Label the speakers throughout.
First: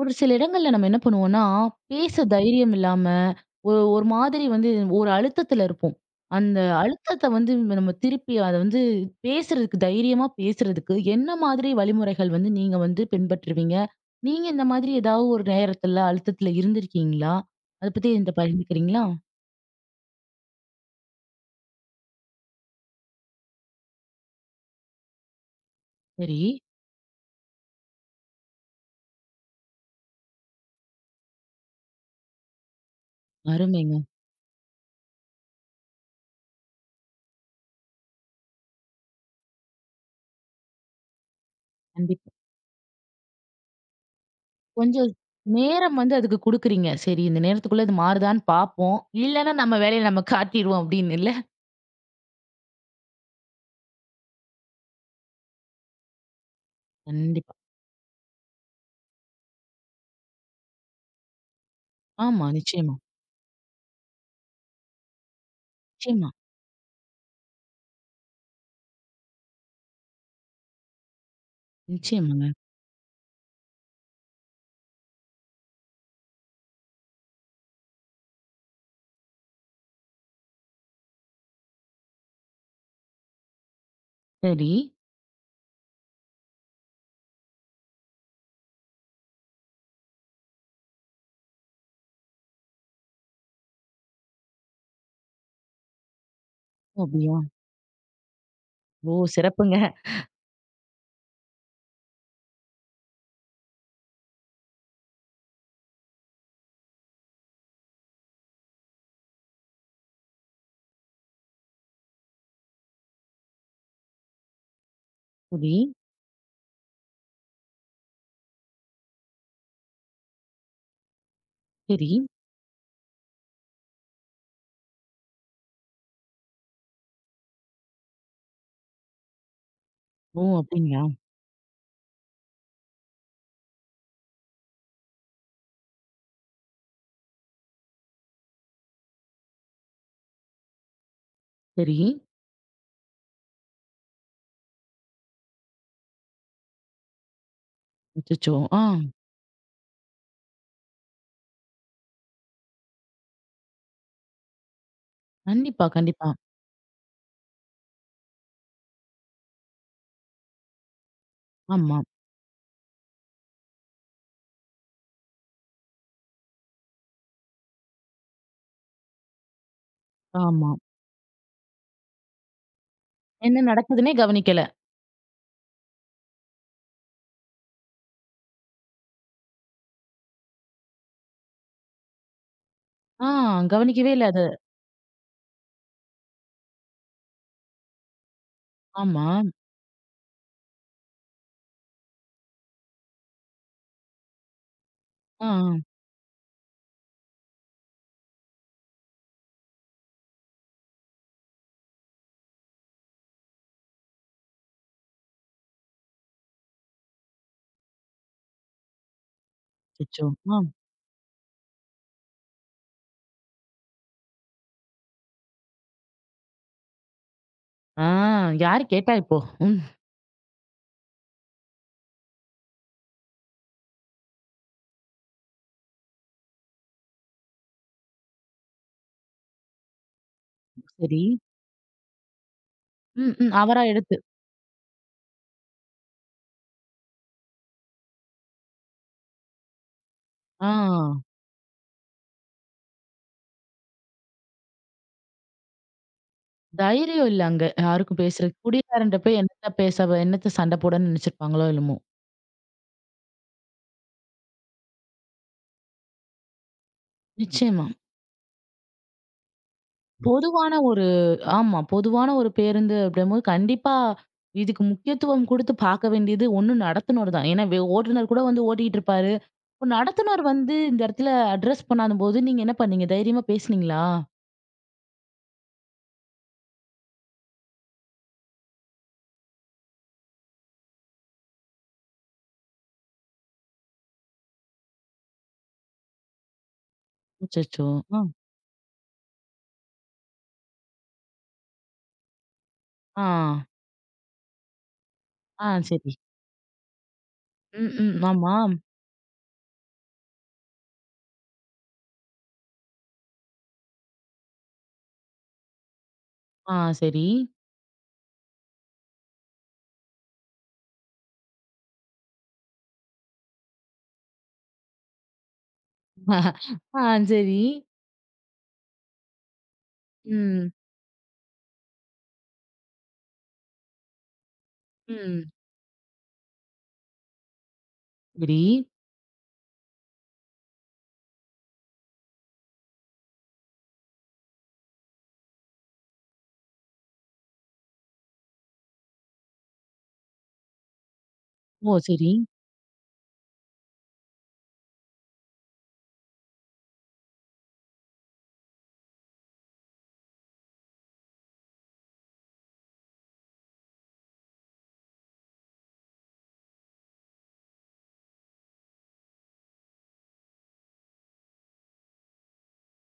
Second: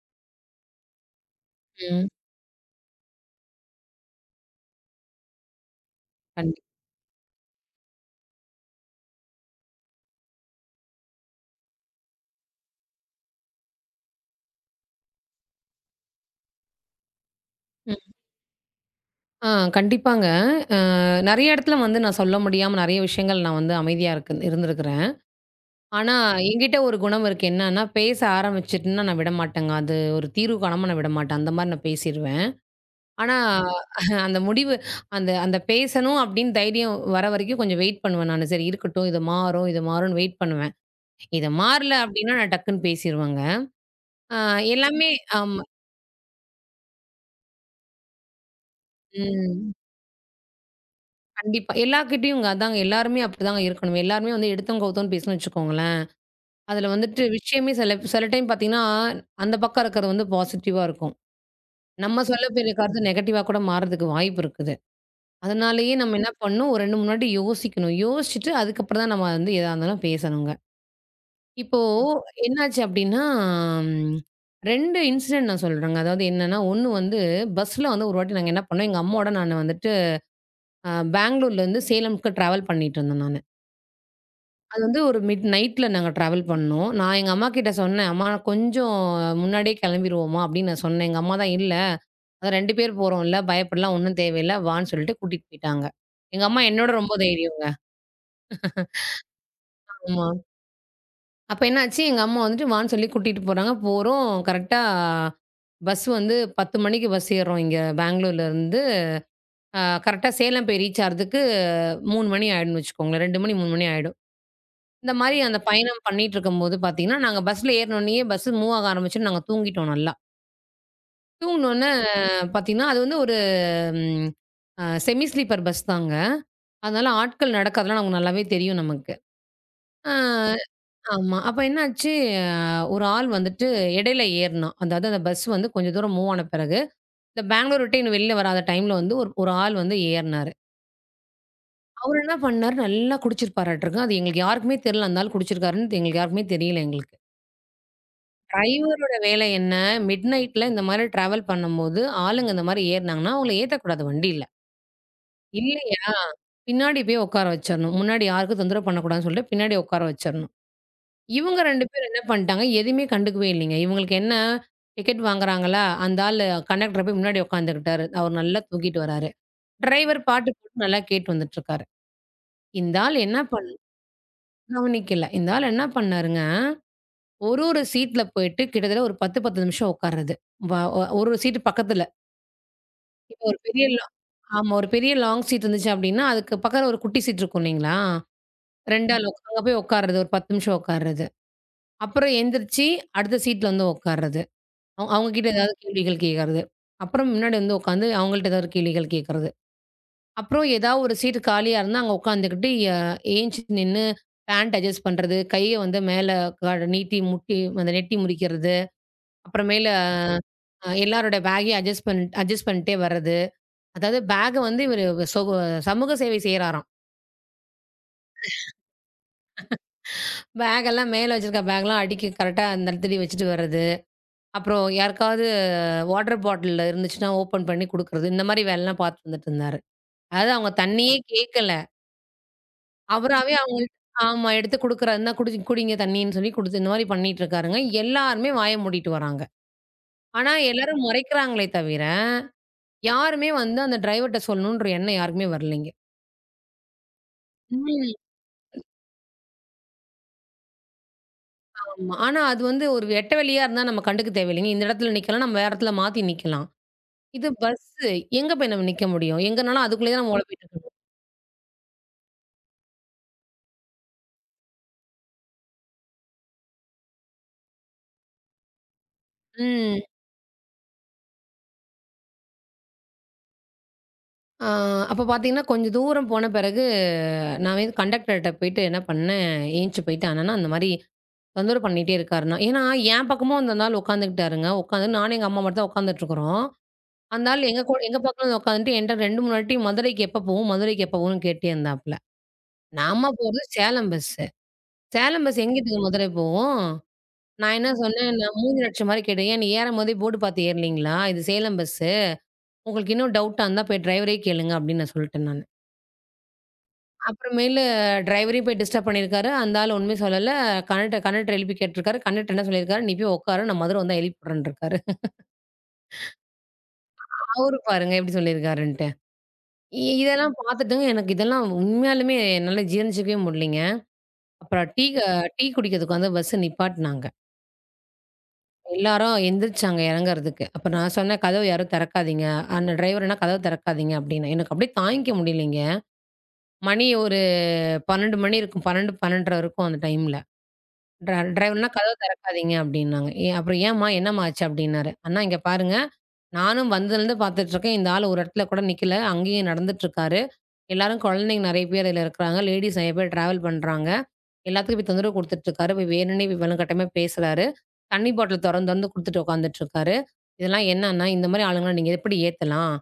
Speaker 1: ஒரு சில இடங்கள்ல நம்ம என்ன பண்ணுவோம்னா,
Speaker 2: ம்.
Speaker 1: பேச தைரியம் இல்லாம, ஒரு ஒரு மாதிரி வந்து ஒரு அழுத்தத்துல இருப்போம்.
Speaker 2: கண்டி
Speaker 1: அந்த அழுத்தத்த வந்து நம்ம திருப்பி அத வந்து பேசுறதுக்கு தைரியமா பேசுறதுக்கு என்ன மாதிரி வழிமுறைகள் வந்து நீங்க வந்து பின்பற்றுவீங்க? நீங்க இந்த மாதிரி ஏதாவது ஒரு நேரத்துல அழுத்தத்துல இருந்திருக்கீங்களா? அத
Speaker 2: ம்.
Speaker 1: பத்தி என்ட்ட பகிர்ந்துக்கிறீங்களா?
Speaker 2: ஆ கண்டிப்பாங்க. அ நெறைய இடத்துல வந்து நான் சொல்ல முடியாம நெறைய விஷயங்கள் நான் வந்து அமைதியா இருந்திருக்கிறேன். ஆனா,
Speaker 1: சரி.
Speaker 2: என்கிட்ட ஒரு குணம் இருக்கு. என்னன்னா, பேச ஆரம்பிச்சுட்டேன்னா நான் விடமாட்டேங்க. அது ஒரு தீர்வு காணாம நான் விடமாட்டேன். அந்த மாரி நான் பேசிருவேன். ஆனா,
Speaker 1: அருமைங்க.
Speaker 2: அந்த முடிவு அந்த அந்த பேசணும் அப்படின்னு தைரியம் வர வரைக்கும் கொஞ்சம் வெயிட் பண்ணுவேன் நானு. சரி இருக்கட்டும், இது மாறும், இது மாறும்ன்னு வெயிட் பண்ணுவேன். இது மாறல
Speaker 1: கண்டிப்பா.
Speaker 2: அப்படின்னா நான் டக்குன்னு பேசிருவேங்க. ஆ
Speaker 1: கொஞ்சம்
Speaker 2: எல்லாமே. ஆமா.
Speaker 1: நேரம் வந்து அதுக்கு குடுக்குறீங்க. சரி, இந்த நேரத்துக்குள்ள இது மாறுதான்னு பார்ப்போம். இல்லன்னா
Speaker 2: ம்.
Speaker 1: நம்ம வேலைய நம்ம காட்டிருவோம் அப்படின்னு இல்ல?
Speaker 2: கண்டிப்பா. எல்லார்கிட்டயுங்க அதாங்க. எல்லாருமே அப்படிதாங்க இருக்கணும். எல்லாருமே வந்து எடுத்தோம், கவுத்தோம்ன்னு பேசுனோம்னு வச்சுக்கோங்களேன். அதுல வந்துட்டு
Speaker 1: கண்டிப்பா.
Speaker 2: விஷயமே சில சில டைம் பார்த்தீங்கன்னா, அந்த பக்கம் இருக்கிறது வந்து பாசிட்டிவா இருக்கும். நம்ம
Speaker 1: ஆமா,
Speaker 2: சொல்லப்போற
Speaker 1: நிச்சயமா.
Speaker 2: கருத்து நெகட்டிவா கூட மாறதுக்கு வாய்ப்பு இருக்குது. அதனாலேயே நம்ம
Speaker 1: நிச்சயமா,
Speaker 2: என்ன பண்ணணும், ஒரு 2, 3 வாட்டி யோசிக்கணும். யோசிச்சுட்டு அதுக்கப்புறம் தான் நம்ம வந்து எதா இருந்தாலும் பேசணுங்க. இப்போ
Speaker 1: நிச்சயமாங்க.
Speaker 2: என்னாச்சு அப்படின்னா, ம் 2 இன்சிடென்ட் நான் சொல்றேங்க. அதாவது என்னன்னா, ஒண்ணு வந்து பஸ்ல வந்து ஒரு வாட்டி நாங்க என்ன பண்ணோம், எங்க அம்மாவோட நானு வந்துட்டு பெங்களூர்லேருந்து சேலம்க்கு ட்ராவல் பண்ணிட்டு இருந்தேன் நானு.
Speaker 1: சரி.
Speaker 2: அது வந்து ஒரு மிட் நைட்ல நாங்க ட்ராவல் பண்ணோம். நான் எங்க அம்மாகிட்ட சொன்னேன், "அம்மா கொஞ்சம் முன்னாடியே கிளம்பிருவோமா?" அப்படின்னு நான் சொன்னேன். எங்க அம்மா தான், "இல்ல, அதான் 2 பேர் போறோம்ல, பயப்படலாம் ஒண்ணும் தேவையில்ல வான்னு" சொல்லிட்டு கூட்டிட்டு போயிட்டாங்க. எங்க அம்மா என்னோட
Speaker 1: ஓ!
Speaker 2: ரொம்ப
Speaker 1: அப்படியா?
Speaker 2: தைரியங்க.
Speaker 1: ஓ! சிறப்புங்க.
Speaker 2: ஆமா. அப்ப என்னாச்சு, எங்க அம்மா வந்துட்டு வான்னு சொல்லி கூட்டிட்டு போறாங்க. போறோம் கரெக்ட்டா பஸ் வந்து 10 மணிக்கு பஸ் ஏறுறோம் இங்க பெங்களூர்ல இருந்து. அ கரெக்ட்டா சேலம் போய் ரீச் ஆறதுக்கு 3 மணி ஆயிடும்னு வச்சுக்கோங்களேன். 2 மணி, 3 மணி ஆயிடும். இந்த மாரி அந்த
Speaker 1: சரி,
Speaker 2: பயணம் பண்ணிட்டுருக்கும்போது பார்த்தீங்கன்னா, நாங்க பஸ்ல ஏறுனோனயே பஸ் மூவ் ஆக ஆரம்பிச்சோனே நாங்க தூங்கிட்டோம் நல்லா. தூங்குனோனே
Speaker 1: சரி.
Speaker 2: பார்த்தீங்கன்னா, அது வந்து ஒரு ம் அ செமி ஸ்லீப்பர் பஸ் தாங்க. அதனால ஆட்கள் நடக்காதெல்லாம் நமக்கு நல்லாவே தெரியும் நமக்கு. ஆ
Speaker 1: ஓ! அப்படிங்களா?
Speaker 2: ஆமா. அப்ப என்னாச்சு, ஒரு ஆள் வந்துட்டு இடையில ஏறுனான். அதாவது அந்த பஸ் வந்து கொஞ்சம் தூரம் மூவ் ஆன பிறகு, இந்த பெங்களூர் விட்டு இன்னும் வெளில வராத டைம்ல வந்து ஒரு ஒரு ஆள் வந்து ஏறுனாரு.
Speaker 1: சரி.
Speaker 2: அவரு என்ன பண்ணாரு, நல்லா குடிச்சிருப்பாராட்டுருக்கு. அது எங்களுக்கு யாருக்குமே தெரியல அந்த ஆள் குடிச்சிருக்காருன்னு எங்களுக்கு யாருக்குமே தெரியல எங்களுக்கு.
Speaker 1: அச்சச்சோ! ஆ.
Speaker 2: டிரைவரோட வேலை என்ன? மிட்நைட்ல இந்த மாரி டிராவல் பண்ணும்போது, ஆளுங்க இந்த மாரி ஏறுனாங்கன்னா, அவங்கள ஏத்தக்கூடாது வண்டியில.
Speaker 1: கண்டிப்பா,
Speaker 2: இல்லையா,
Speaker 1: கண்டிப்பா.
Speaker 2: பின்னாடி போய் உட்கார வச்சரணும். முன்னாடி யாருக்கும் தொந்தரவு பண்ணக்கூடாதுன்னு சொல்லிட்டு, பின்னாடி உட்கார வச்சரணும். இவங்க 2
Speaker 1: ஆமா,
Speaker 2: பேரும் என்ன பண்ட்டாங்க, எதுவுமே கண்டுக்கவே இல்லைங்க. இவங்களுக்கு என்ன, டிக்கெட் வாங்குறாங்களா, அந்த ஆளு கண்டக்டர் போய் முன்னாடி உட்காந்துக்கிட்டாரு. அவர் நல்லா தூக்கிட்டு வராரு. டிரைவர் பாட்டு
Speaker 1: ஆமா.
Speaker 2: போட்டு நல்லா கேட்டு வந்துட்டுருக்காரு. இந்த ஆள் என்ன
Speaker 1: என்ன
Speaker 2: பண்ண
Speaker 1: நடக்குதுன்னே கவனிக்கல.
Speaker 2: கவனிக்கல. இந்த ஆள் என்ன பண்ணாருங்க, ஒரு ஒரு சீட்ல போயிட்டு கிட்டத்தட்ட ஒரு 10, 10 நிமிஷம் உட்கார்றது. வ ஒ ஒரு சீட்டு பக்கத்துல.
Speaker 1: ஆ,
Speaker 2: இப்போ ஒரு பெரிய லா
Speaker 1: கவனிக்கவே இல்ல அது.
Speaker 2: ஆமா. ஒரு பெரிய லாங் சீட் இருந்துச்சு அப்டின்னா, அதுக்கு பக்கத்துல ஒரு குட்டி சீட் இருக்கும் இல்லைங்களா? 2 ம். ஆள்
Speaker 1: ஆமா.
Speaker 2: அங்க போய் உட்கார்றது. ஒரு 10 நிமிஷம் உட்கார்றது. அப்புறம் எந்திரிச்சு அடுத்த சீட்ல வந்து உட்கார்றது. அவங்க
Speaker 1: ஆ,
Speaker 2: கிட்ட ம்.
Speaker 1: ஆ.
Speaker 2: ஏதாவது கேள்விகள் கேட்கறது. அப்புறம் முன்னாடி வந்து உட்காந்து அவங்கள்ட்ட ஏதாவது ஒரு கேள்விகள் கேட்கறது. அப்புறம் ஏதாவது ஒரு சீட் காலியா இருந்தா அங்க உட்காந்துக்கிட்டு ஏஞ்சி நின்னு பேண்ட் அட்ஜஸ்ட் பண்றது. கைய வந்து மேல நீட்டி முட்டி அந்த நெட்டி முறிக்கிறது. அப்புறமேல
Speaker 1: அச்சச்சோ! ஆ.
Speaker 2: எல்லாரோட பேக்கையும் அட்ஜஸ்ட் பண்ணிட்டே வர்றது. அதாவது பேக்க வந்து இவரு சொ சமூக சேவை செய்றாராம்.
Speaker 1: ஆ, யாரு கேட்டா இப்போ? ம்.
Speaker 2: பேக்கெல்லாம் மேல வச்சிருக்க பேக்லாம் அடுக்கி கரெக்ட்டா அந்த இடத்துலயே வச்சுட்டு வர்றது. அப்புறம் யாருக்காவது வாட்டர் பாட்டில் இருந்துச்சுன்னா ஓப்பன் பண்ணி குடுக்குறது. இந்த மாரி வேலைலாம் பார்த்துட்டு வந்துட்டு இருந்தாரு. அதாவது அவங்க தண்ணியே
Speaker 1: சரி.
Speaker 2: கேட்கல.
Speaker 1: ம், ம்.
Speaker 2: அவராவே
Speaker 1: அவரா
Speaker 2: அவங்கள்ட்ட
Speaker 1: எடுத்து.
Speaker 2: ஆமா எடுத்து குடுக்குறாருன்னா குடிச்சு குடிங்க தண்ணின்னு சொல்லி குடுத்து இந்த மாரி பண்ணிட்டு இருக்காருங்க. எல்லாருமே வாய மூடிட்டு வராங்க. ஆனா
Speaker 1: ஆ.
Speaker 2: எல்லாரும் முறைக்கிறாங்களே தவிர, யாருமே வந்து அந்த டிரைவர்ட்ட சொல்லணுன்ற எண்ணம் யாருக்குமே வரலைங்க.
Speaker 1: தைரியம் இல்ல அங்க
Speaker 2: ம்.
Speaker 1: யாருக்கும் பேசுறதுக்கு. குடிகாரன்ட்ட போய் என்னத்த பேச என்னத்த சண்டை போடன்னு நினைச்சிருப்பாங்களோ என்னமோ!
Speaker 2: ஆமா. ஆனா அது வந்து ஒரு வெட்ட வெளியா இருந்தா நம்ம கண்டுக்க தேவையில்லைங்க. இந்த இடத்துல நிக்கலாம், நம்ம வேற இடத்துல மாத்தி நிக்கலாம். இது
Speaker 1: நிச்சயமா.
Speaker 2: பஸ்ஸு எங்க போய் நம்ம நிக்க முடியும்? எங்கனாலும் அதுக்குள்ளேயே நம்ம ஒழப்பிட்டு
Speaker 1: பொதுவான
Speaker 2: இருக்கணும்.
Speaker 1: ஒரு ஆமா. பொதுவான ஒரு பேருந்து அப்படிங்கும்போது, கண்டிப்பா இதுக்கு முக்கியத்துவம் குடுத்து பாக்க வேண்டியது ஒண்ணு நடத்துனர் தான். ஏன்னா, ஓட்டுநர் கூட வந்து ஓட்டிட்டு இருப்பாரு. இப்ப
Speaker 2: ம்.
Speaker 1: நடத்துனர் வந்து இந்த இடத்துல அட்ரஸ் பண்ணாதபோது, நீங்க என்ன பண்ணீங்க? தைரியமா பேசுனீங்களா?
Speaker 2: ஆ அப்ப பார்த்தீங்கன்னா, கொஞ்சம் தூரம் போன பிறகு நான் வந்து கண்டக்டர்ட்ட போயிட்டு என்ன பண்ணேன், ஏந்திச்சு போயிட்டு அண்ணா அந்த மாரி தொந்தரவு பண்ணிட்டே இருக்காருண்ணா. ஏன்னா, என் பக்கமும் அந்த ஆள் உட்காந்துக்கிட்டாருங்க. உட்காந்து நானும் எங்க அம்மா மட்டும் தான் உட்காந்துட்டு இருக்கிறோம். அந்த ஆள் எங்க
Speaker 1: அச்சச்சோ!
Speaker 2: கூட எங்க
Speaker 1: அ,
Speaker 2: பக்கம் வந்து உட்காந்துட்டு என்ட்ட 2, 3 வாட்டி மதுரைக்கு எப்ப போவோம்? மதுரைக்கு எப்ப போவோம்ன்னு கேட்டே இருந்தாப்புல.
Speaker 1: ஆ,
Speaker 2: நாம போறது சேலம் பஸ். சேலம் பஸ்
Speaker 1: ஆ
Speaker 2: எங்கிட்டுங்க
Speaker 1: சரி.
Speaker 2: மதுரை போவும்? நான் என்ன
Speaker 1: ம், ம்.
Speaker 2: சொன்னேன்,
Speaker 1: ஆமா.
Speaker 2: நான் மூஞ்சில அடிச்ச மாரி கேட்டேன். "ஏன் நீ ஏறும்போதே போர்டு பார்த்து ஏறலீங்களா? இது சேலம் பஸ்ஸு. உங்களுக்கு இன்னும் டவுட்டா இருந்தா போய் டிரைவரயே கேளுங்க" அப்படின்னு நான் சொல்ட்டேன் நானு.
Speaker 1: ஆ சரி.
Speaker 2: அப்புறமேலு டிரைவரையும் போய் டிஸ்டர்ப் பண்ணியிருக்காரு. அந்த ஆள் ஒண்ணுமே சொல்லல. கண்டக்டர் கண்டக்டர் எழுப்பி கேட்டுருக்காரு. கண்டக்டர் என்ன சொல்லியிருக்காரு, "நீ போய் உட்காரு. நான் மதுரை வந்தா எழுப்பிடுறேன்ருக்காரு."
Speaker 1: ஆ சரி.
Speaker 2: அவரு பாருங்க எப்படி சொல்லியிருக்காருன்ட்டு. இதெல்லாம்
Speaker 1: ம்,
Speaker 2: பார்த்துட்டுங்க எனக்கு இதெல்லாம் உண்மையாலுமே என்னால ஜீரணிச்சுக்கவே முடியலைங்க. அப்புறம்
Speaker 1: ம்.
Speaker 2: டீ குடிக்கிறதுக்கு வந்து பஸ்ஸ நிப்பாட்டுனாங்க.
Speaker 1: சரி.
Speaker 2: எல்லாரும் எந்திரிச்சாங்க இறங்கறதுக்கு. அப்ப நான் சொன்னேன், "கதவு யாரும் திறக்காதீங்க. அந்த டிரைவர் என்ன கதவு திறக்காதீங்க" அப்படின்னு. எனக்கு அப்படியே தாங்கிக்க முடியலைங்க. மணி ஒரு 12 மணி இருக்கும். 12, 12:30 இருக்கும் அந்த டைம்ல. டிரைவர்னா
Speaker 1: ஓ!
Speaker 2: கதவ
Speaker 1: சரி.
Speaker 2: திறக்காதீங்க அப்டின்னாங்க. ஏன் அப்புறம் ஏம்மா என்னம்மா ஆச்சு அப்டின்னாரு. அண்ணா இங்க பாருங்க, நானும் வந்ததுலருந்து பார்த்துட்டுருக்கேன். இந்த ஆள் ஒரு இடத்துல கூட நிக்கல. அங்கேயும் நடந்துட்டுருக்காரு. எல்லாரும் குழந்தைங்க நெறைய பேர் இதுல இருக்கிறாங்க. லேடீஸ் நெறைய பேர் டிராவல் பண்றாங்க. எல்லாத்துக்கும் போய் தொந்தரவு குடுத்துட்டுருக்காரு. போய் வேணுன்னே போய் வலுக்கட்டாயமா பேசுறாரு. தண்ணி பாட்டில் தொறந்து தொறந்து குடுத்துட்டு உட்காந்துட்டுருக்காரு. இதெல்லாம் என்ன அண்ணா? இந்த மாரி ஆளுங்கள நீங்க எப்படி ஏத்தலாம்?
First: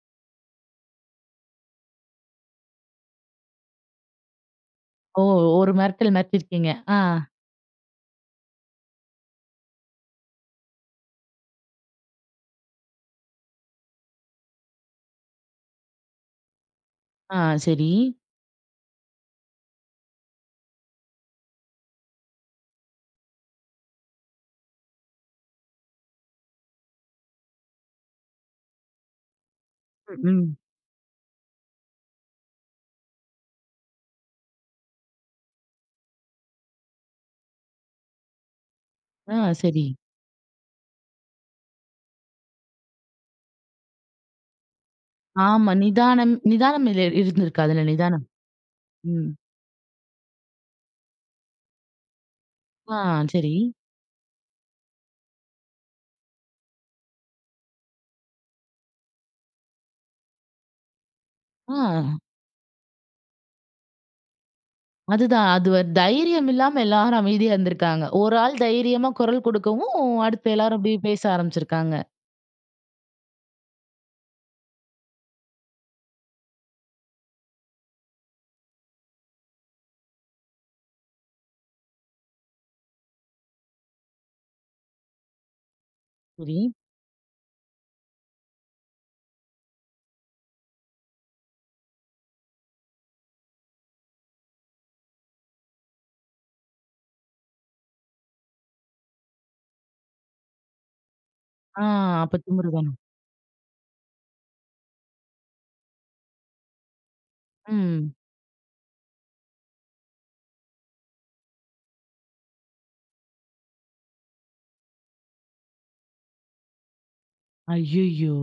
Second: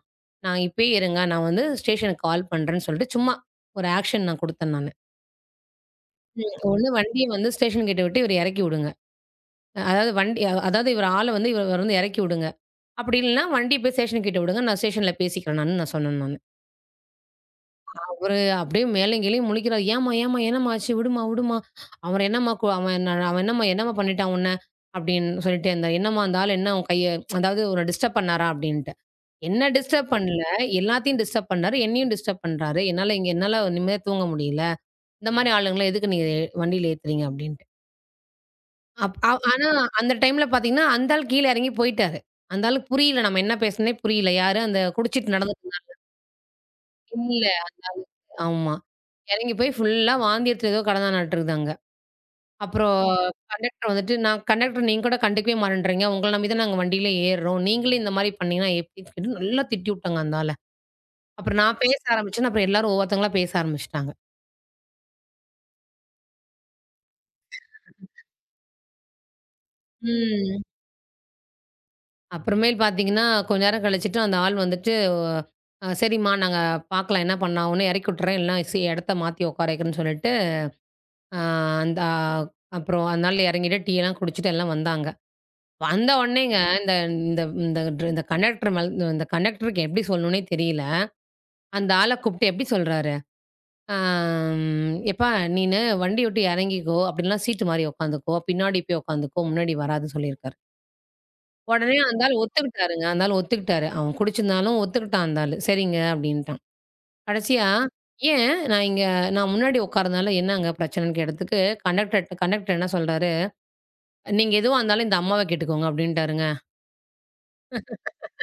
Speaker 2: நான் இப்பயே இருங்க. நான் வந்து ஸ்டேஷனுக்கு கால் பண்றேன்னு சொல்லிட்டு சும்மா ஒரு ஆக்ஷன் நான் குடுத்தேன் நானு.
Speaker 1: ஓ! ஒரு மிரட்டல் மிரட்டியிருக்கீங்க.
Speaker 2: ஒண்ணு
Speaker 1: ஆ,
Speaker 2: வண்டிய வந்து ஸ்டேஷன் கேட்ட விட்டு இவர எறக்கி விடுங்க. அதாவது வண்டி அதாவது இவரு ஆள வந்து இவர வந்து இறக்கி விடுங்க. அப்படி இல்லன்னா வண்டிய போய் ஸ்டேஷன் கிட்ட விடுங்க. நான் ஸ்டேஷன்ல பேசிக்கிறேன் நானு நான் சொன்னேன் நானு.
Speaker 1: ஆ சரி.
Speaker 2: அவரு அப்படியே மேலயும் கீழயும் முழிக்கிறாரு. "ஏம்மா, ஏம்மா என்னம்மா ஆச்சு? விடும்மா, விடும்மா. அவன் என்னம்மா கு அவன் என்ன- அவன் என்னம்மா என்னம்மா பண்ணிட்டான் உன்ன?" அப்படின்னு சொல்லிட்டே இருந்தாரு. "என்னம்மா அந்த ஆள் என்ன உன் கைய அதாவது உன்ன டிஸ்டர்ப் பண்ணாரா?" அப்படின்ட்டு. என்ன டிஸ்டர்ப்
Speaker 1: ம்,
Speaker 2: பண்ணல.
Speaker 1: ம்.
Speaker 2: எல்லாத்தையும் டிஸ்டர்ப் பண்ணாரு. என்னையும் டிஸ்டர்ப் பண்றாரு. என்னால நிம்மதியா தூங்க முடியல. இந்த மாரி ஆளுங்கள எதுக்கு நீங்க வண்டியில ஏத்துறீங்க? அப்படின்ட்டு. அப் அ
Speaker 1: ஆ
Speaker 2: ஆனா
Speaker 1: சரி.
Speaker 2: அந்த டைம்ல பார்த்தீங்கன்னா, அந்த ஆள் கீழ இறங்கி போயிட்டாரு. அந்த ஆளுக்கு புரியல. நம்ம என்ன பேசனே புரியல. யாரு அந்த குடிச்சிட்டு நடந்துட்டு
Speaker 1: ஆமா.
Speaker 2: இருந்தாங்க.
Speaker 1: நிதானம் நிதானம் இல்ல
Speaker 2: இல்ல
Speaker 1: இருந்திருக்கு
Speaker 2: அந்த
Speaker 1: அதுல
Speaker 2: ஆளு.
Speaker 1: நிதானம்.
Speaker 2: ஆமா.
Speaker 1: ம்.
Speaker 2: இறங்கி போய் ஃபுல்லா வாந்தி எடுத்துட்டு ஏதோ கடந்தானாட்டுருக்குது அங்க. அப்புறம்
Speaker 1: ஆ சரி.
Speaker 2: கண்டக்டர் வந்துட்டு, "நான் கண்டக்டர் நீங்க கூட கண்டுக்கவே மாட்டேன்றீங்க. உங்கள நம்பி தான் நாங்க வண்டியில ஏறுறோம். நீங்களே இந்த மாரி பண்ணீங்கன்னா எப்படின்னு" சொல்லி நல்லா திட்டி விட்டாங்க அந்த ஆள. அப்புறம்
Speaker 1: ஆ,
Speaker 2: நான் பேச ஆரம்பிச்சேன். அப்புறம் எல்லாரும் ஒவ்வொருத்தங்களா பேச ஆரம்பிச்சுட்டாங்க.
Speaker 1: அதுதான். அது ஒரு தைரியம் இல்லாம எல்லாரும் அமைதியா இருந்திருக்காங்க. ஒரு ஆள் தைரியமா குரல் கொடுக்கவும், அடுத்து
Speaker 2: ம்.
Speaker 1: எல்லாரும் அப்படியே பேச ஆரம்பிச்சிருக்காங்க.
Speaker 2: அப்புறமேல் பார்த்தீங்கன்னா, கொஞ்ச நேரம் கழிச்சுட்டு அந்த ஆள் வந்துட்டு, "சரிம்மா நாங்க பார்க்கலாம் என்ன பண்ணாகும்னு இறக்கி விட்டுறேன். இல்லைன்னா இடத்த மாத்தி உட்கார வைக்கிறேன்னு" சொல்லிட்டு, அ அந்த அப்புறம் அதனால இறங்கிட்டு டீயெல்லாம் குடிச்சுட்டு எல்லாம் வந்தாங்க. வந்த உடனேங்க
Speaker 1: சரி.
Speaker 2: இந்த இந்த இந்த ட்ர இந்த கண்டக்டர் மேல இந்த கண்டக்டருக்கு எப்படி சொல்லணும்னே தெரியல. அந்த ஆள கூப்பிட்டு எப்படி சொல்றாரு, " எப்பா நீனு வண்டி விட்டு இறங்கிக்கோ. அப்படிலாம் சீட்டு மாறி உட்காந்துக்கோ. பின்னாடி போய் உட்காந்துக்கோ. முன்னாடி வராதன்னு" சொல்லியிருக்காரு.
Speaker 1: ஆ,
Speaker 2: உடனே அந்த ஆள்
Speaker 1: அப்ப திமிரு தான.
Speaker 2: ஒத்துக்கிட்டாருங்க. அந்த ஆள் ஒத்துக்கிட்டாரு. அவன் குடிச்சிருந்தாலும் ஒத்துக்கிட்டான் அந்த ஆளு. சரிங்க அப்டின்ட்டான். கடைசியா,
Speaker 1: ம்.
Speaker 2: "ஏன் நான் இங்க நான் முன்னாடி உட்கார்றதுனால என்னங்க பிரச்சனன்னு?" கேட்டதுக்கு கண்டக்டர் என்ன சொல்றாரு, "நீங்க எதுவா இருந்தாலும் இந்த அம்மாவ கேட்டுக்கோங்க" அப்டின்ட்டாருங்க.
Speaker 1: ஐய்யய்யோ!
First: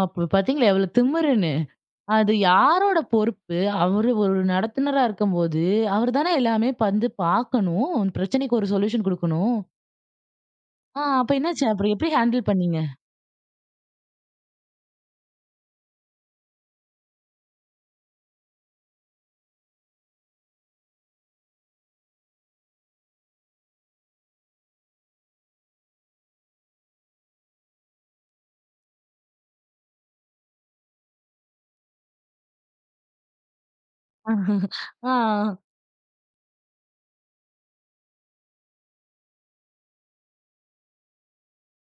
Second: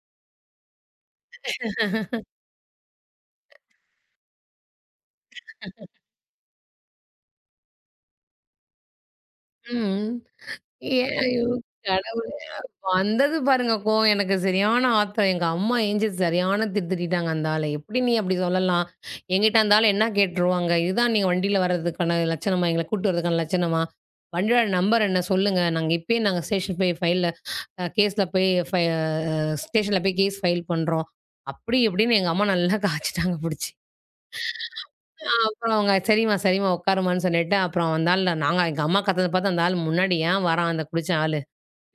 Speaker 1: அப்ப பார்த்தீங்களா எவ்வளவு திமிருன்னு. அது யாரோட பொறுப்பு? அவரு ஒரு நடத்துனரா இருக்கும்போது, அவரு தானே எல்லாமே வந்து பார்க்கணும். பிரச்சனைக்கு ஒரு சொல்யூஷன் குடுக்கணும்.
Speaker 2: ம்.
Speaker 1: ஆ,
Speaker 2: ஏன்
Speaker 1: அப்ப
Speaker 2: ஐயோ!
Speaker 1: என்னாச்சு? அப்புறம் எப்படி
Speaker 2: கடவுளே!
Speaker 1: ஹேண்டில் பண்ணீங்க?
Speaker 2: வந்தது பாருங்க கோவம். எனக்கு சரியான ஆத்திரம். எங்க அம்மா ஏஞ்சு சரியான திட்டு திட்டிட்டாங்க அந்த ஆள. எப்படி நீ அப்படி சொல்லலாம்? என்கிட்ட அந்த ஆள் என்ன கேட்டுருவாங்க? இதுதான் நீங்க வண்டியில வர்றதுக்கான லட்சணமா? எங்கள கூட்டு வரதுக்கான லட்சணமா? வண்டியோட நம்பர் என்ன சொல்லுங்க? நாங்க இப்பயே நாங்க ஸ்டேஷன் போய் ஃபைல்ல கேஸ்ல போய் ஸ்டேஷன்ல போய் கேஸ் ஃபைல் பண்றோம். அப்படி இப்படின்னு எங்க அம்மா நல்லா காய்ச்சிட்டாங்க புடிச்சு.
Speaker 1: ஆ.
Speaker 2: அப்புறம் அவங்க சரிம்மா, சரிம்மா உட்காருமான்னு சொல்லிட்டு, அப்புறம் அந்த ஆள் நாங்க எங்க அம்மா கத்தத பார்த்து அந்த ஆள் முன்னாடி ஏன் வரான் அந்த குடிச்ச ஆளு?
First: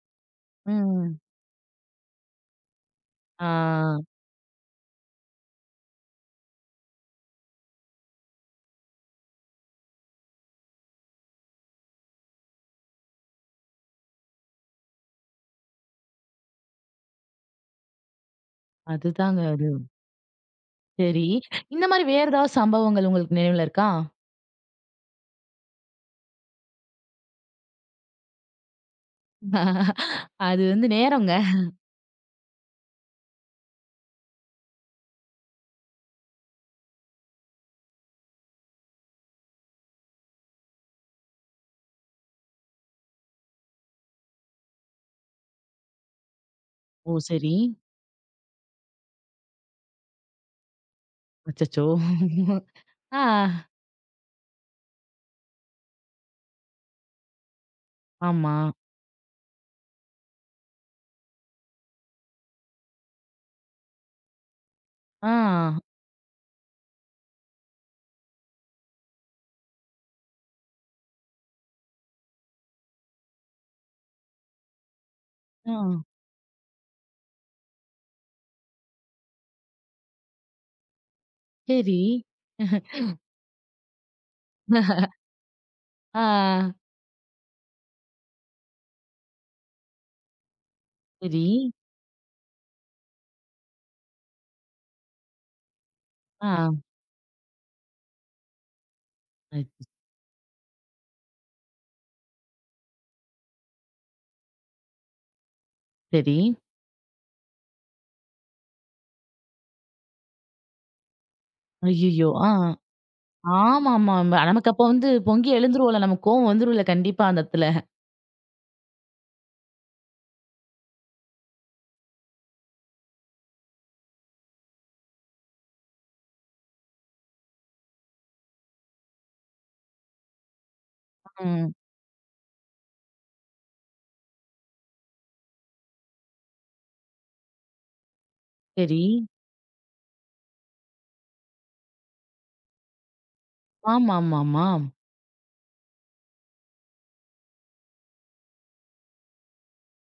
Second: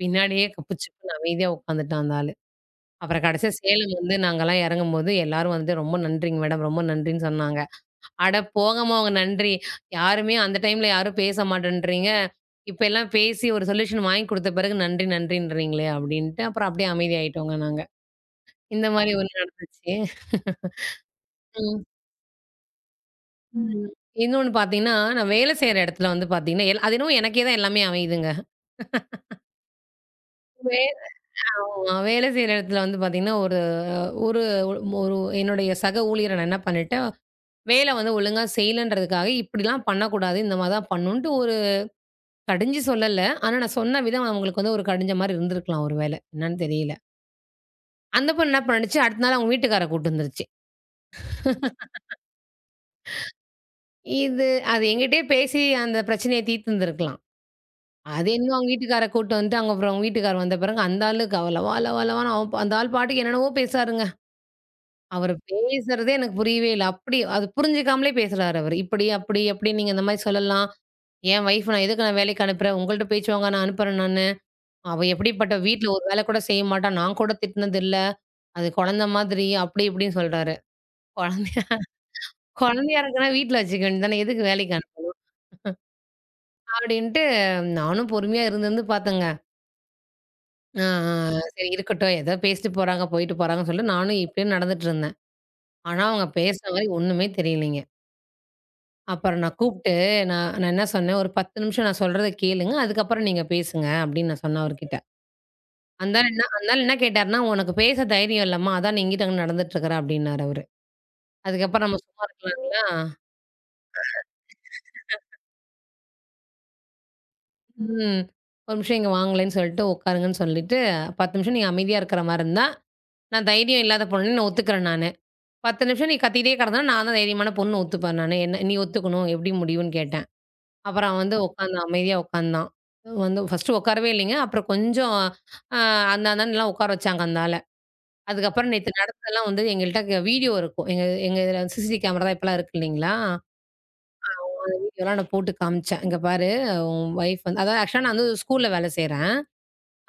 Speaker 2: பின்னாடியே கப்புச்சுப்புன்னு
Speaker 1: ம்.
Speaker 2: அமைதியா உட்காந்துட்டான் அந்த ஆளு. அப்புறம்
Speaker 1: ஆ,
Speaker 2: கடைசியா சேலம் வந்து நாங்கலாம் இறங்கும்போது, எல்லாரும் வந்து "ரொம்ப நன்றிங்க மேடம், ரொம்ப நன்றின்னு" சொன்னாங்க. அட போங்கம்மா உங்க நன்றி. யாருமே அந்த டைம்ல யாரும் பேச மாட்டேன்றீங்க. இப்பல்லாம் பேசி ஒரு சொல்யூஷன் வாங்கி குடுத்த பிறகு நன்றி நன்றின்றீங்களே! அப்டின்ட்டு அப்புறம் அப்டியே அமைதியாயிட்டோங்க நாங்க. இந்த மாரி ஒண்ணு
Speaker 1: அதுதாங்க அது.
Speaker 2: நடந்துச்சு.
Speaker 1: சரி.
Speaker 2: ம்.
Speaker 1: இந்த மாரி வேற ஏதாவது சம்பவங்கள் உங்களுக்கு நினைவுல
Speaker 2: ம்.
Speaker 1: இருக்கா?
Speaker 2: இன்னொன்னு பார்த்தீங்கன்னா, நான் வேலை செய்ற இடத்துல வந்து பார்த்தீங்கன்னா, அது என்னவோ எனக்கே தான் எல்லாமே அமையுதுங்க.
Speaker 1: அது
Speaker 2: வே
Speaker 1: வந்து நேரங்க.
Speaker 2: ஆமா. வேலை செய்ற இடத்துல வந்து பார்த்தீங்கன்னா, ஒரு ஒரு ஒரு என்னுடைய சக ஊழியர நான் என்ன பண்ணிட்டேன் வேலை வந்து ஒழுங்கா செய்யலன்றதுக்காக, இப்படிலாம் பண்ணக்கூடாது. இந்த மாரி தான் பண்ணணுன்ட்டு ஒரு கடிஞ்சு சொல்லல. ஆனா, நான் சொன்ன விதம் அவங்களுக்கு வந்து ஒரு கடிஞ்ச மாரி இருந்திருக்கலாம் ஒருவேள. என்னான்னு தெரியல.
Speaker 1: ஓ! சரி.
Speaker 2: அந்த பொண்ணு என்ன பண்ணுச்சு, அடுத்த நாள் அவங்க வீட்டுக்கார கூட்டு வந்துருச்சு.
Speaker 1: அச்சச்சோ! ஆ.
Speaker 2: இது அது என்கிட்டயே பேசி அந்த பிரச்சனைய தீர்த்திருந்திருக்கலாம். அது என்னமோ
Speaker 1: ஆமா.
Speaker 2: அவங்க வீட்டுக்கார கூட்டு வந்துட்டு, அங்க அப்புறம் அவங்க வீட்டுக்கார் வந்த பிறகு அந்த ஆளுக்கு அவ லவா லவா லவான்னு அவ அந்த ஆள் பாட்டுக்கு என்னென்னவோ பேசாருங்க.
Speaker 1: ஆ.
Speaker 2: அவர் பேசுறதே எனக்கு புரியவே இல்ல. அப்படி அது புரிஞ்சுக்காமலே பேசுறாரு அவரு. இப்படி, அப்படி, அப்படி நீங்க இந்த மாரி சொல்லலாம். என் வைஃப் நான் எதுக்கு நான் வேலைக்கு அனுப்புறேன்? உங்கள்ட்ட பேச்சு வாங்க நான் அனுப்புறேன் நானு. அவ எப்படிப்பட்ட
Speaker 1: ஆ.
Speaker 2: வீட்ல ஒரு வேலை கூட செய்ய மாட்டா. நான் கூட திட்டினதில்ல. அது குழந்த மாதிரி அப்படி இப்படின்னு சொல்றாரு. குழந்தையா
Speaker 1: சரி.
Speaker 2: குழந்தையா இருக்குன்னா வீட்ல வச்சுக்க வேண்டியது தானே. எதுக்கு வேலைக்கு அனுப்ப?
Speaker 1: ஆ.
Speaker 2: அப்படின்ட்டு நானும் பொறுமையா இருந்திருந்து பார்த்தேங்க. ஆ ஆ
Speaker 1: சரி.
Speaker 2: சரி இருக்கட்டும். ஏதோ பேசிட்டு போறாங்க, போயிட்டு போறாங்கன்னு சொல்லிட்டு நானும் இப்படியே நடந்துட்டு இருந்தேன். ஆனா அவங்க பேசுற
Speaker 1: ஆ.
Speaker 2: மாதிரி ஒண்ணுமே தெரியலைங்க. அப்புறம் நான்
Speaker 1: அச்
Speaker 2: கூப்பிட்டு நான் நான் என்ன சொன்னேன், "ஒரு 10 நிமிஷம் நான் சொல்றத கேளுங்க. அதுக்கப்புறம் நீங்க பேசுங்க" அப்படின்னு நான் சொன்னேன் அவர்கிட்ட.
Speaker 1: சரி.
Speaker 2: அந்தாளு என்ன கேட்டாருன்னா, "உனக்கு பேச தைரியம் இல்லம்மா, அதான் நீ இங்கிட்டு அங்கிட்டு நடந்துட்டு இருக்கிற" அப்டின்னாரு அவரு. அதுக்கப்புறம் நம்ம சும்மா
Speaker 1: ஐய்யய்யோ! ஆ.
Speaker 2: இருக்கலாங்களா?
Speaker 1: ஆமாமா. நமக்கு அப்ப வந்து பொங்கி எழுந்துருவோம்ல. நமக்கு கோவம் வந்துரும்ல கண்டிப்பா அந்த இடத்துல.
Speaker 2: ம். "ஒரு நிமிஷம் இங்க வாங்களேன்னு" சொல்லிட்டு உட்காருங்கன்னு சொல்லிட்டு, 10 நிமிஷம் நீ அமைதியா இருக்கிற மாரி இருந்தா, நான் தைரியம் இல்லாத பொண்ணுன்னு நான் ஒத்துக்கிறேன் நானு. 10 நிமிஷம் நீ கத்திட்டே கிடந்தா, நான் தான் தைரியமான பொண்ணுன்னு ஒத்துப்பேன் நானு. என்ன நீ ஒத்துக்கணும், எப்படி முடியும்ன்னு கேட்டேன். அப்புறம் அவன் வந்து
Speaker 1: ம்.
Speaker 2: உட்காந்தான், அமைதியா உட்காந்தான். வந்து ஃபர்ஸ்ட்டு உட்காரவே இல்லைங்க. அப்புறம் கொஞ்சம் அ அந்த அந்தான்டலாம் உட்கார வச்சாங்க அந்த ஆள. அதுக்கப்புறம் நேத்து
Speaker 1: சரி.
Speaker 2: நடந்ததெல்லாம் வந்து எங்கள்ட்ட வீடியோ இருக்கும். எங்க எங்க இதுல சிசிடிவி கேமரா தான் இப்பலாம் இருக்கு இல்லைங்களா?
Speaker 1: ஆமாமாமா.
Speaker 2: வீடியோலாம் நான் போட்டு காமிச்சேன். "இங்க பாரு உன் ஒய்ஃப் வந்து" அதாவது ஆக்சுவலா நான் வந்து ஒரு ஸ்கூல்ல வேலை செய்றேன்.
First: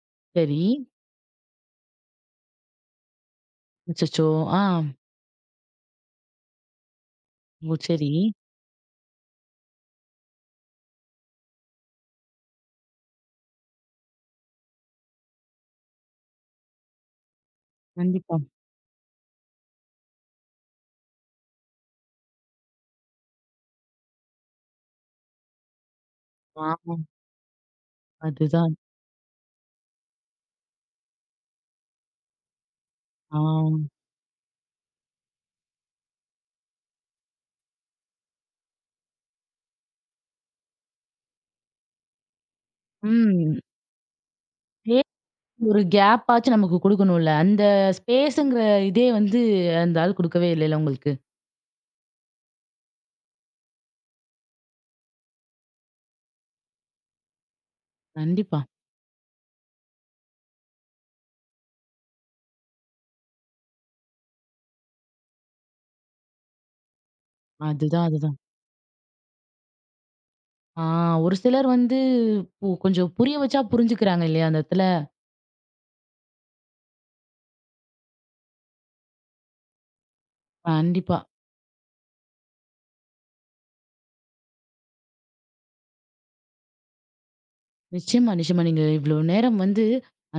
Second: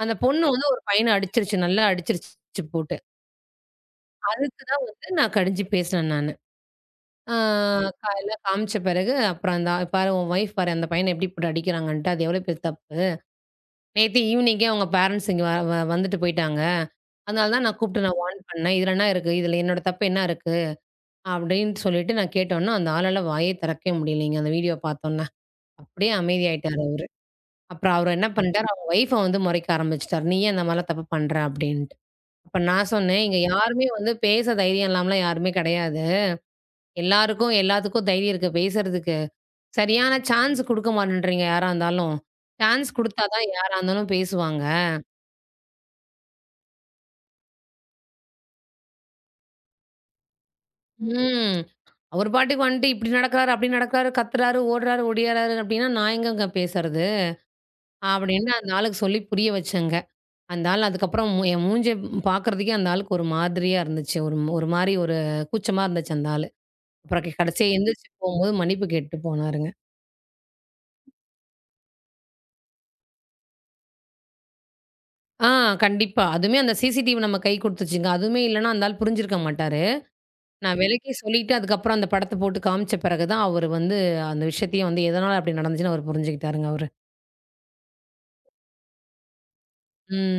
Speaker 2: அந்த பொண்ணு
Speaker 1: சரி.
Speaker 2: வந்து ஒரு பையன அடிச்சிருச்சு. நல்லா அடிச்சிருச்சு போட்டு.
Speaker 1: அச்சச்சோ! ஆ.
Speaker 2: அதுக்கு தான் வந்து நான் கடிஞ்சு பேசினேன் நானு. ஆ
Speaker 1: ஓ! சரி.
Speaker 2: காலையில காமிச்ச பிறகு அப்புறம் அந்த "பாரு உன் ஒய்ஃப் பாரு அந்த பையன எப்படி போட்டு அடிக்கிறாங்கன்ட்டு. அது எவ்வளோ பெரிய தப்பு. நேத்து ஈவினிங்கே அவங்க பேரண்ட்ஸ் இங்க வ வ வந்துட்டு போயிட்டாங்க. அதனால தான் நான் கூப்பிட்டு நான்
Speaker 1: கண்டிப்பா.
Speaker 2: வார்ன் பண்ணேன். இதுல என்ன இருக்கு? இதுல என்னோட தப்பு என்ன இருக்கு?" அப்படின்னு சொல்லிட்டு நான் கேட்டோன்னே, அந்த ஆளால வாயே திறக்கவே முடியலைங்க. அந்த வீடியோ பார்த்தோன்னே. அப்படியே அமைதியாயிட்டாரு
Speaker 1: ஆமா.
Speaker 2: அவரு. அப்புறம் அவரு என்ன பண்ணிட்டாரு,
Speaker 1: அதுதான்.
Speaker 2: அவங்க ஒய்ஃப வந்து முறைக்க ஆரம்பிச்சுட்டாரு. "நீ ஏன் இந்த மாரிலாம் தப்பு பண்ற?" அப்படின்ட்டு. அப்ப நான் சொன்னேன், "இங்க
Speaker 1: ஆ.
Speaker 2: யாருமே வந்து பேச தைரியம் இல்லாமலாம் யாருமே கிடையாது. எல்லாருக்கும் எல்லாத்துக்கும் தைரியம் இருக்கு பேசுறதுக்கு. சரியான சான்ஸ் குடுக்க மாட்டேன்றீங்க யாரா இருந்தாலும். சான்ஸ் குடுத்தா தான்
Speaker 1: ம்.
Speaker 2: யாரா இருந்தாலும் பேசுவாங்க."
Speaker 1: ஏன் ஒரு கேப் ஆச்சு நமக்கு குடுக்கணும்ல. அந்த ஸ்பேஸ்ங்கிற இதே வந்து அந்த ஆள் குடுக்கவே இல்லைல உங்களுக்கு.
Speaker 2: ம். அவரு பாட்டுக்கு வந்துட்டு இப்படி நடக்கிறாரு, அப்படி நடக்கிறாரு, கத்துறாரு, ஓடுறாரு, ஒடியாறாரு அப்படின்னா, நான் எங்கங்க பேசுறது? அப்படின்னு
Speaker 1: கண்டிப்பா.
Speaker 2: அந்த ஆளுக்கு சொல்லி புரிய வச்சேங்க. அந்த ஆள் அதுக்கப்புறம் என் மூஞ்சிய பார்க்கறதுக்கே அந்த ஆளுக்கு ஒரு மாதிரியா இருந்துச்சு. ஒரு ஒரு மாரி ஒரு கூச்சமா இருந்துச்சு அந்த ஆளு. அப்புறம் கடைசியா
Speaker 1: அதுதான்,
Speaker 2: எந்திரிச்சு
Speaker 1: அதுதான்.
Speaker 2: போம்போது மன்னிப்பு கேட்டு போனாருங்க.
Speaker 1: ஆ, ஒரு சிலர் வந்து கொஞ்சம் புரிய வச்சா புரிஞ்சுக்கிறாங்க இல்லையா அந்த இடத்துல?
Speaker 2: ஆ கண்டிப்பா. அதுவுமே அந்த சிசிடிவி நம்ம கை குடுத்துச்சுங்க. அதுவுமே இல்லன்னா அந்த ஆள் புரிஞ்சிருக்க மாட்டாரு. நான் விளக்கி
Speaker 1: கண்டிப்பா.
Speaker 2: சொல்லிட்டு அதுக்கப்புறம் அந்த படத்த போட்டு காமிச்ச பிறகு தான் அவரு வந்து அந்த விஷயத்தையும் வந்து எதனால அப்படி நடந்துச்சுன்னு அவரு புரிஞ்சுக்கிட்டாருங்க அவரு.
Speaker 1: நிச்சயமா, நிச்சயமா. நீங்க இவ்ளோ நேரம் வந்து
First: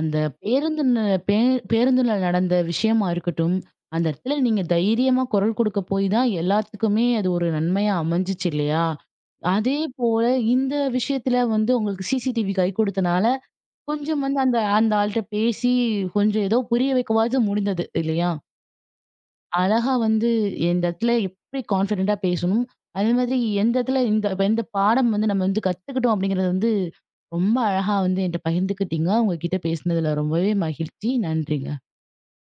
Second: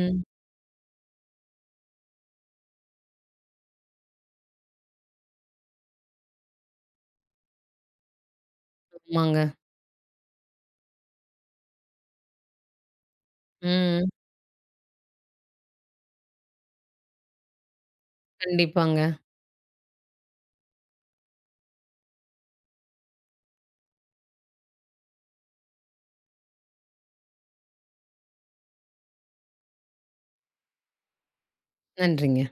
Speaker 1: அந்த பேருந்து ந பே பேருந்துல நடந்த விஷயமா இருக்கட்டும், அந்த இடத்துல நீங்க தைரியமா குரல் கொடுக்க போய் தான் எல்லாத்துக்குமே அது ஒரு நன்மையா அமைஞ்சுச்சு இல்லையா?
Speaker 2: ஆமாங்க.
Speaker 1: அதே போல இந்த விஷயத்துல வந்து உங்களுக்கு CCTV கை கொடுத்தனால,
Speaker 2: ம்.
Speaker 1: கொஞ்சம் வந்து அந்த அந்த ஆள்ட்ட பேசி கொஞ்சம் ஏதோ புரிய வைக்கவாவது முடிந்தது இல்லையா?
Speaker 2: கண்டிப்பாங்க.
Speaker 1: அழகா வந்து எந்த இடத்துல எப்படி கான்ஃபிடென்ட்டா பேசணும். அதே மாதிரி எந்த இடத்துல இந்த பாடம் வந்து நம்ம வந்து கத்துக்கிட்டோம் அப்படிங்கிறது வந்து ரொம்ப அழகா வந்து என்ட்ட பகிர்ந்துக்கிட்டீங்க. உங்ககிட்ட பேசினதுல ரொம்பவே மகிழ்ச்சி. நன்றிங்க.
Speaker 2: நன்றிங்க.